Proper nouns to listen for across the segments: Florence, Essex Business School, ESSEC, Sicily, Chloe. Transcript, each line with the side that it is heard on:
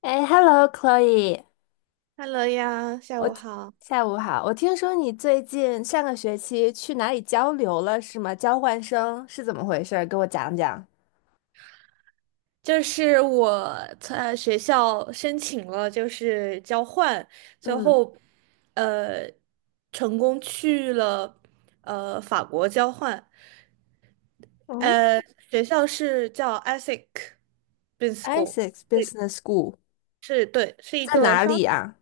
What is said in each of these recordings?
left: 哎，Hello Chloe，
right: h e 呀，下
left: 我
right: 午好。
left: 下午好。我听说你最近上个学期去哪里交流了，是吗？交换生是怎么回事儿？给我讲讲。
right: 就是我在学校申请了，就是交换，最
left: 嗯。
right: 后呃成功去了法国交换。
left: 哦，
right: 呃，学校是叫 ESSEC b u s i n e s
left: i s s
right: School，
left: e x
right: 对，
left: Business School
right: 是一
left: 在
right: 个
left: 哪里
right: 商。
left: 啊？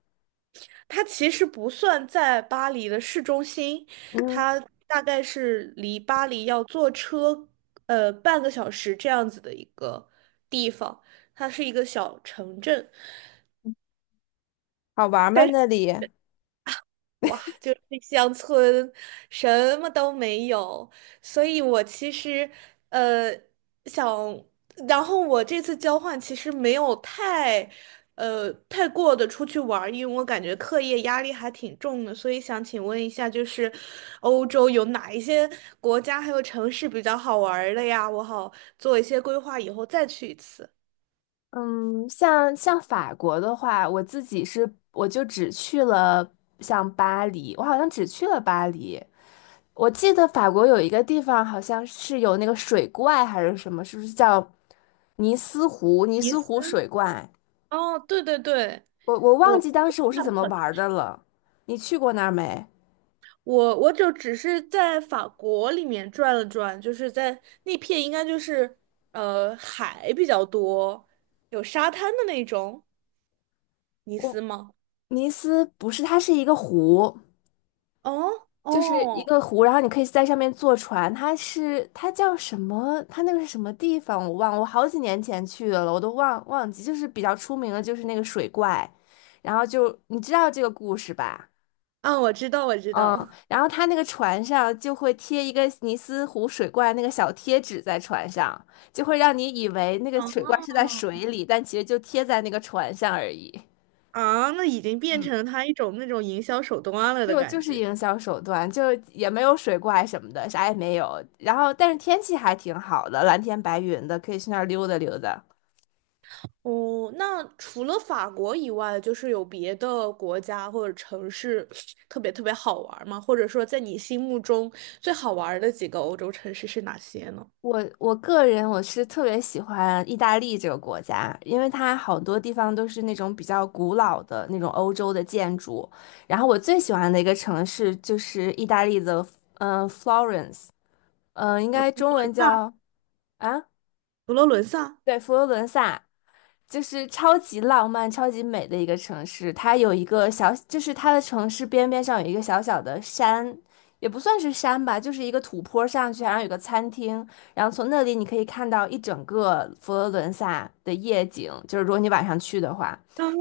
right: 它其实不算在巴黎的市中心，
left: 嗯，
right: 它大概是离巴黎要坐车半个小时这样子的一个地方，它是一个小城镇。
left: 好玩吗那里？
right: 哇，就是乡村，什么都没有，所以我其实呃想，然后我这次交换其实没有太过的出去玩儿因为我感觉课业压力还挺重的，所以想请问一下，就是欧洲有哪一些国家还有城市比较好玩儿的呀？我好做一些规划，以后再去一次。
left: 嗯，像法国的话，我自己是我就只去了像巴黎，我好像只去了巴黎。我记得法国有一个地方好像是有那个水怪还是什么，是不是叫尼斯湖？尼
right: 尼
left: 斯
right: 斯。
left: 湖水怪，
right: 哦，对对对，
left: 我忘
right: 我。
left: 记当时我是怎么玩儿的了。你去过那儿没？
right: 我就只是在法国里面转了转，就是在那片应该就是海比较多，有沙滩的那种，尼斯
left: 我
right: 吗？
left: 尼斯不是，它是一个湖。
right: 哦
left: 就是一
right: 哦，
left: 个湖，然后你可以在上面坐船。它是它叫什么？它那个是什么地方？我忘了我好几年前去的了，我都忘记。就是比较出名的，就是那个水怪，然后就你知道这个故事吧？
right: 啊，我知道我知
left: 嗯，
right: 道，
left: 然后它那个船上就会贴一个尼斯湖水怪那个小贴纸在船上，就会让你以为那个水怪是在水里，但其实就贴在那个船上而已。
right: 啊，那已经变成了它一种那种营销手段了的
left: 就就
right: 感
left: 是
right: 觉。
left: 营销手段，就也没有水怪什么的，啥也没有。然后，但是天气还挺好的，蓝天白云的，可以去那儿溜达溜达。
right: 哦，那除了法国以外，就是有别的国家或者城市特别特别好玩吗？或者说，在你心目中最好玩的几个欧洲城市是哪些呢？
left: 我个人是特别喜欢意大利这个国家，因为它好多地方都是那种比较古老的那种欧洲的建筑。然后我最喜欢的一个城市就是意大利的，f l o r e n c e， 应该中文叫啊。
right: 佛罗伦萨，
left: 对，佛罗伦萨就是超级浪漫、超级美的一个城市。它有一个小，就是它的城市边边上有一个小小的山，也不算是山吧，就是一个土坡上去，然后有个餐厅，然后从那里你可以看到一整个佛罗伦萨的夜景。就是如果你晚上去的话，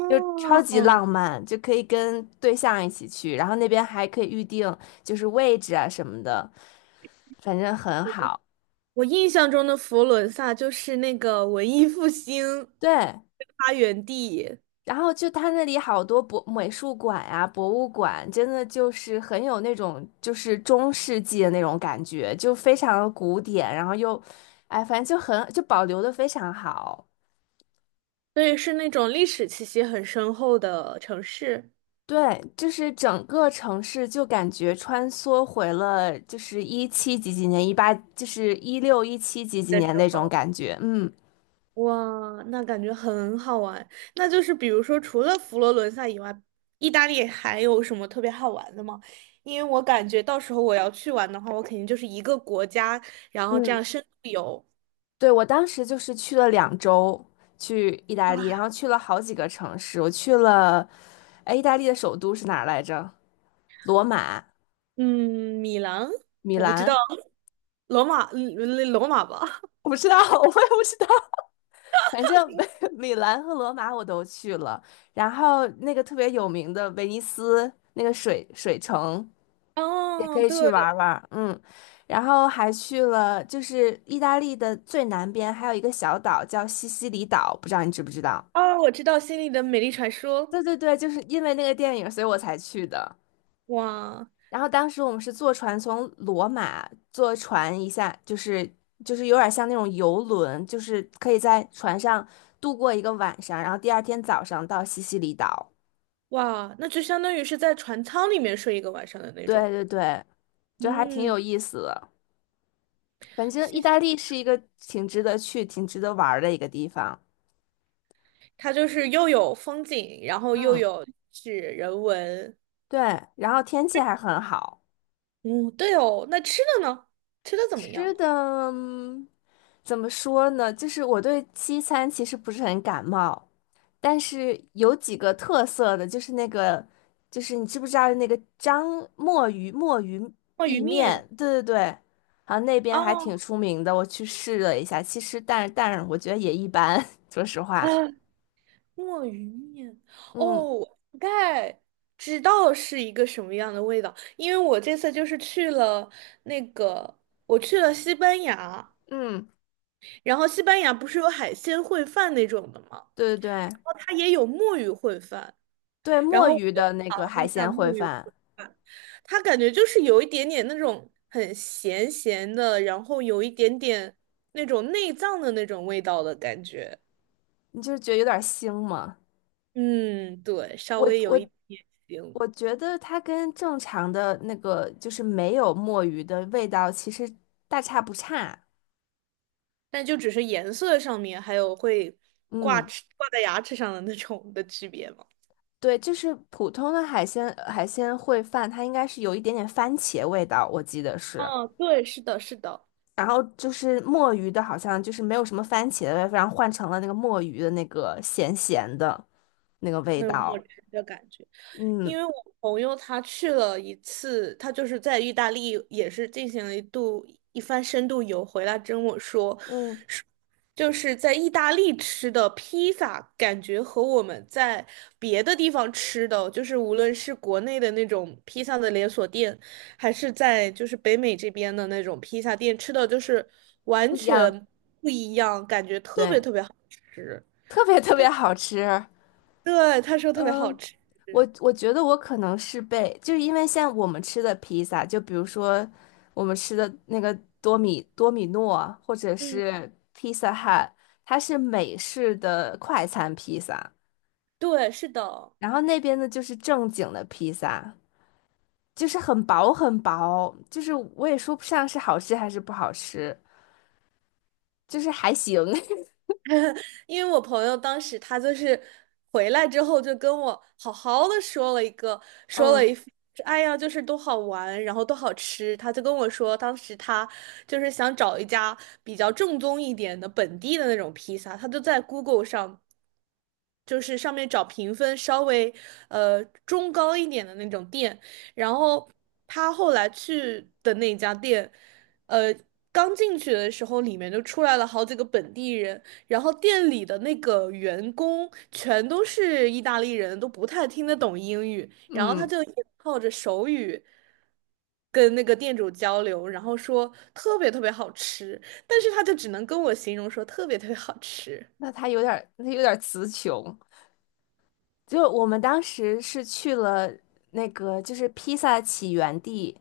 left: 就超级
right: 哦，
left: 浪漫，就可以跟对象一起去，然后那边还可以预定就是位置啊什么的，反正很好。
right: 我印象中的佛罗伦萨就是那个文艺复兴
left: 对。
right: 发源地，
left: 然后就他那里好多博美术馆呀、博物馆，真的就是很有那种就是中世纪的那种感觉，就非常的古典，然后又，哎，反正就保留的非常好。
right: 所以是那种历史气息很深厚的城市。
left: 对，就是整个城市就感觉穿梭回了就是一七几几年、一八就是一六一七几几
right: 的时
left: 年那种
right: 候，
left: 感觉，嗯
right: 哇，那感觉很好玩。那就是比如说，除了佛罗伦萨以外，意大利还有什么特别好玩的吗？因为我感觉到时候我要去玩的话，我肯定就是一个国家，然后这样
left: 嗯。
right: 深度游。
left: 对，我当时就是去了两周，去意大利，然
right: 哇。
left: 后去了好几个城市。我去了，哎，意大利的首都是哪儿来着？罗马、
right: 嗯，米兰，
left: 米
right: 我不知道，
left: 兰，
right: 罗马，罗马吧？
left: 我不知道，我也不知道。反正 米兰和罗马我都去了，然后那个特别有名的威尼斯那个水城也可
right: 哦，
left: 以去
right: 对，
left: 玩儿嗯，然后还去了就是意大利的最南边还有一个小岛叫西西里岛，不知道你知不知道？
right: 哦，我知道《心里的美丽传说》。
left: 对对对，就是因为那个电影，所以我才去的。
right: 哇
left: 然后当时我们是坐船从罗马坐船一下，就是有点像那种游轮，就是可以在船上度过一个晚上，然后第二天早上到西西里岛。
right: 哇，那就相当于是在船舱里面睡一个晚上的那
left: 对
right: 种。
left: 对对，就还挺
right: 嗯，
left: 有意思的。反正意
right: 谢
left: 大
right: 谢。
left: 利是一个挺值得去、挺值得玩儿的一个地方。
right: 它就是又有风景，然后
left: 嗯，
right: 是人文。
left: 对，然后天气还很好。
right: 嗯，对哦。那吃的呢？吃的怎么样
left: 吃
right: 呢？
left: 的，怎么说呢？就是我对西餐其实不是很感冒，但是有几个特色的，就是那个，就是你知不知道那个章墨鱼墨鱼
right: 哦，鱼
left: 意
right: 面。
left: 面？对对对，好像那边还挺
right: 哦，
left: 出名的，我去试了一下，其实但是我觉得也一般，说实话。
right: 啊墨鱼面，哦，
left: 嗯
right: 我大概知道是一个什么样的味道，因为我这次就是去了那个，我去了西班牙，
left: 嗯，
right: 然后西班牙不是有海鲜烩饭那种的吗？
left: 对对对
right: 然后它也有墨鱼烩饭，
left: 对，
right: 然
left: 墨
right: 后我
left: 鱼
right: 就
left: 的那
right: 尝
left: 个
right: 了
left: 海
right: 一下
left: 鲜
right: 墨
left: 烩
right: 鱼烩
left: 饭，
right: 饭，它感觉就是有一点点那种很咸咸的，然后有一点点那种内脏的那种味道的感觉。
left: 你就是觉得有点腥嘛，
right: 嗯，对，稍
left: 我
right: 微有一
left: 我
right: 点腥。
left: 我觉得它跟正常的那个就是没有墨鱼的味道，其实大差不差。
right: 但就只是颜色上面，还有会
left: 嗯。
right: 挂在牙齿上的那种的区别嘛。
left: 对，就是普通的海鲜烩饭，它应该是有一点点番茄味道，我记得是。
right: 哦，对，是的，是的，
left: 然后就是墨鱼的，好像就是没有什么番茄的味道，然后换成了那个墨鱼的那个咸咸的那个味
right: 那种墨
left: 道。
right: 汁的感觉。
left: 嗯
right: 因为我朋友他去了一次，他就是在意大利也是进行了一番深度游，回来跟我说，
left: 嗯，
right: 就是在意大利吃的披萨，感觉和我们在别的地方吃的，就是无论是国内的那种披萨的连锁店，还是在就是北美这边的那种披萨店吃的，就是完
left: 不一样，
right: 全不一样，感觉特别
left: 对，
right: 特别好吃。
left: 特别特别好吃。
right: 对，他说特别好
left: 嗯、
right: 吃。
left: 我觉得我可能是被，就是因为像我们吃的披萨，就比如说我们吃的那个多米诺，或者
right: 嗯，
left: 是披萨汉，它是美式的快餐披萨，
right: 对，是的。
left: 然后那边的就是正经的披萨，就是很薄很薄，就是我也说不上是好吃还是不好吃，就是还行。
right: 因为我朋友当时他就是回来之后就跟我好好的说了一个，说了
left: 嗯
right: 一，哎呀，就是多好玩，然后多好吃。他就跟我说，当时他就是想找一家比较正宗一点的本地的那种披萨，他就在 Google 上，就是上面找评分稍微中高一点的那种店，然后他后来去的那家店，呃，刚进去的时候里面就出来了好几个本地人。然后店里的那个员工全都是意大利人，都不太听得懂英语，然后他
left: 嗯，
right: 就也靠着手语跟那个店主交流，然后说特别特别好吃，但是他就只能跟我形容说特别特别好吃。
left: 那它有点儿，他有点儿词穷。就我们当时是去了那个，就是披萨起源地。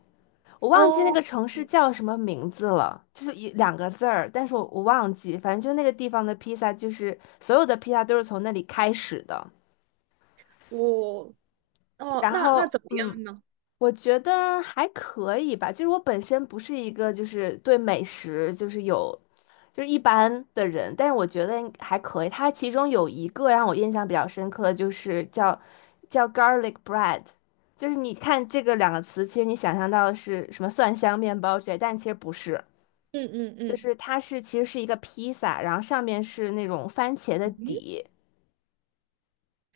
left: 我忘记那
right: 哦，
left: 个城市叫什么名字了，就是一两个字儿，但是我忘记，反正就那个地方的披萨，就是所有的披萨都是从那里开始的。
right: 我哦，
left: 然
right: 那
left: 后，
right: 怎么
left: 嗯，
right: 样呢？
left: 我觉得还可以吧，就是我本身不是一个就是对美食就是有就是一般的人，但是我觉得还可以。它其中有一个让我印象比较深刻，就是叫 garlic bread。就是你看这个两个词，其实你想象到的是什么蒜香面包之类，但其实不是。
right: 嗯嗯
left: 就
right: 嗯，
left: 是它是其实是一个披萨，然后上面是那种番茄的底，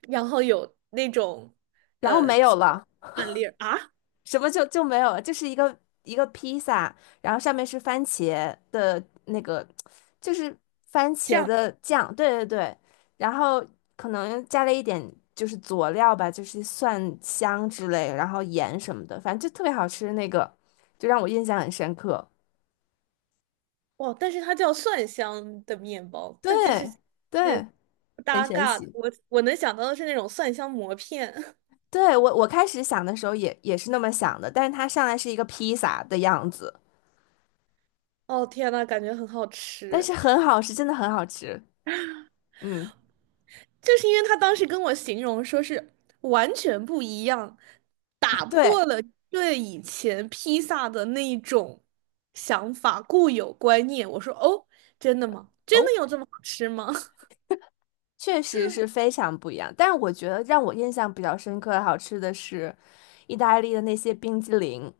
right: 然后有那种
left: 然后
right: 呃
left: 没有了，
right: 饭粒儿啊。
left: 什么就就没有了，就是一个披萨，然后上面是番茄的那个，就是番
right: 这
left: 茄
right: 样
left: 的酱，对对对，然后可能加了一点就是佐料吧，就是蒜香之类，然后盐什么的，反正就特别好吃，那个就让我印象很深刻，
right: 哇，但是它叫蒜香的面包，但这是
left: 对对，
right: 是不
left: 很
right: 搭
left: 神
right: 嘎的。
left: 奇。
right: 我能想到的是那种蒜香馍片。
left: 对，我开始想的时候也是那么想的，但是它上来是一个披萨的样子，
right: 哦天呐，感觉很好
left: 但
right: 吃。
left: 是很好吃，真的很好吃。嗯，
right: 就是因为他当时跟我形容说是完全不一样，打
left: 对，
right: 破了对以前披萨的那一种固有观念。我说哦，真的吗？真
left: 哦，
right: 的有这么好吃吗？
left: 确实是非常不一样。但是我觉得让我印象比较深刻、好吃的是意大利的那些冰激凌，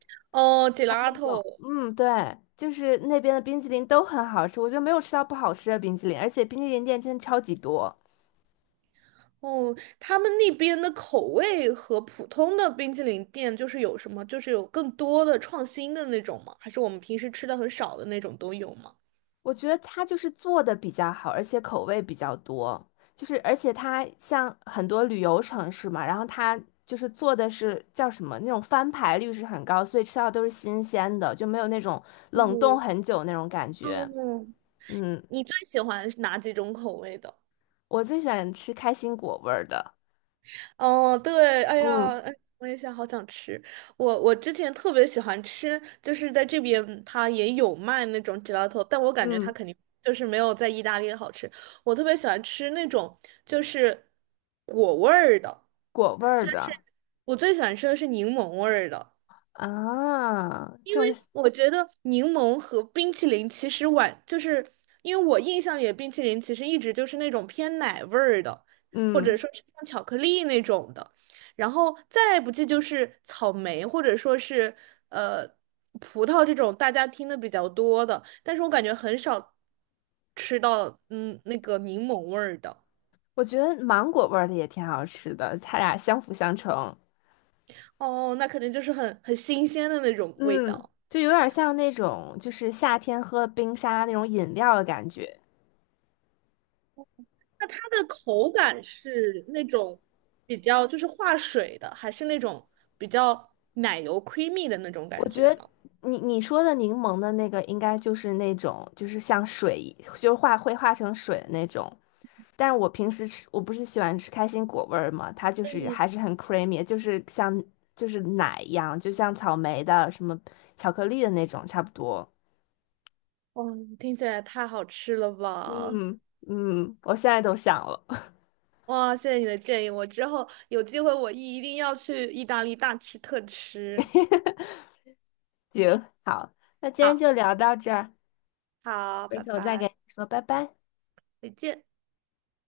right: 哦
left: 那种，
right: ，gelato。
left: 嗯，对，就是那边的冰激凌都很好吃，我就没有吃到不好吃的冰激凌，而且冰激凌店真的超级多。
right: 哦，他们那边的口味和普通的冰淇淋店就是有什么，就是有更多的创新的那种吗？还是我们平时吃的很少的那种都有吗？
left: 我觉得它就是做的比较好，而且口味比较多，就是而且它像很多旅游城市嘛，然后它就是做的是叫什么那种翻牌率是很高，所以吃到都是新鲜的，就没有那种冷冻
right: 嗯，
left: 很久那种感觉。
right: 嗯，
left: 嗯，
right: 你最喜欢是哪几种口味的？
left: 我最喜欢吃开心果味儿的，
right: 哦，对，哎
left: 嗯
right: 呀，哎，我也想，好想吃。我之前特别喜欢吃，就是在这边它也有卖那种 gelato，但我感觉它
left: 嗯，
right: 肯定就是没有在意大利好吃。我特别喜欢吃那种就是果味儿的。
left: 果味儿的
right: 我最喜欢吃的是柠檬味儿的。
left: 啊，就是
right: 我觉得柠檬和冰淇淋其实晚，就是因为我印象里的冰淇淋其实一直就是那种偏奶味儿的，或者
left: 嗯，
right: 说是像巧克力那种的，然后再不济就是草莓或者说是呃葡萄这种大家听的比较多的，但是我感觉很少吃到那个柠檬味儿的。
left: 我觉得芒果味儿的也挺好吃的，它俩相辅相成。
right: 哦，那肯定就是很新鲜的那种味
left: 嗯，
right: 道。
left: 就有点像那种就是夏天喝冰沙那种饮料的感觉。
right: 那它的口感是那种比较就是化水的，还是那种比较奶油 creamy 的那种
left: 我
right: 感
left: 觉
right: 觉
left: 得
right: 呢？
left: 你说的柠檬的那个应该就是那种就是像水一就是化成水的那种。但是我平时吃我不是喜欢吃开心果味儿嘛，它就是
right: 嗯，
left: 还是很 creamy,就是就是奶一样，就像草莓的什么巧克力的那种差不多。
right: 哇，听起来太好吃了吧！
left: 嗯嗯，我现在都想了。
right: 哇，谢谢你的建议，我之后有机会我一定要去意大利大吃特吃。
left: 行，好，那今天
right: 好，
left: 就聊到这儿。
right: 好，
left: 回
right: 拜
left: 头再跟
right: 拜，
left: 你说拜拜。
right: 再见。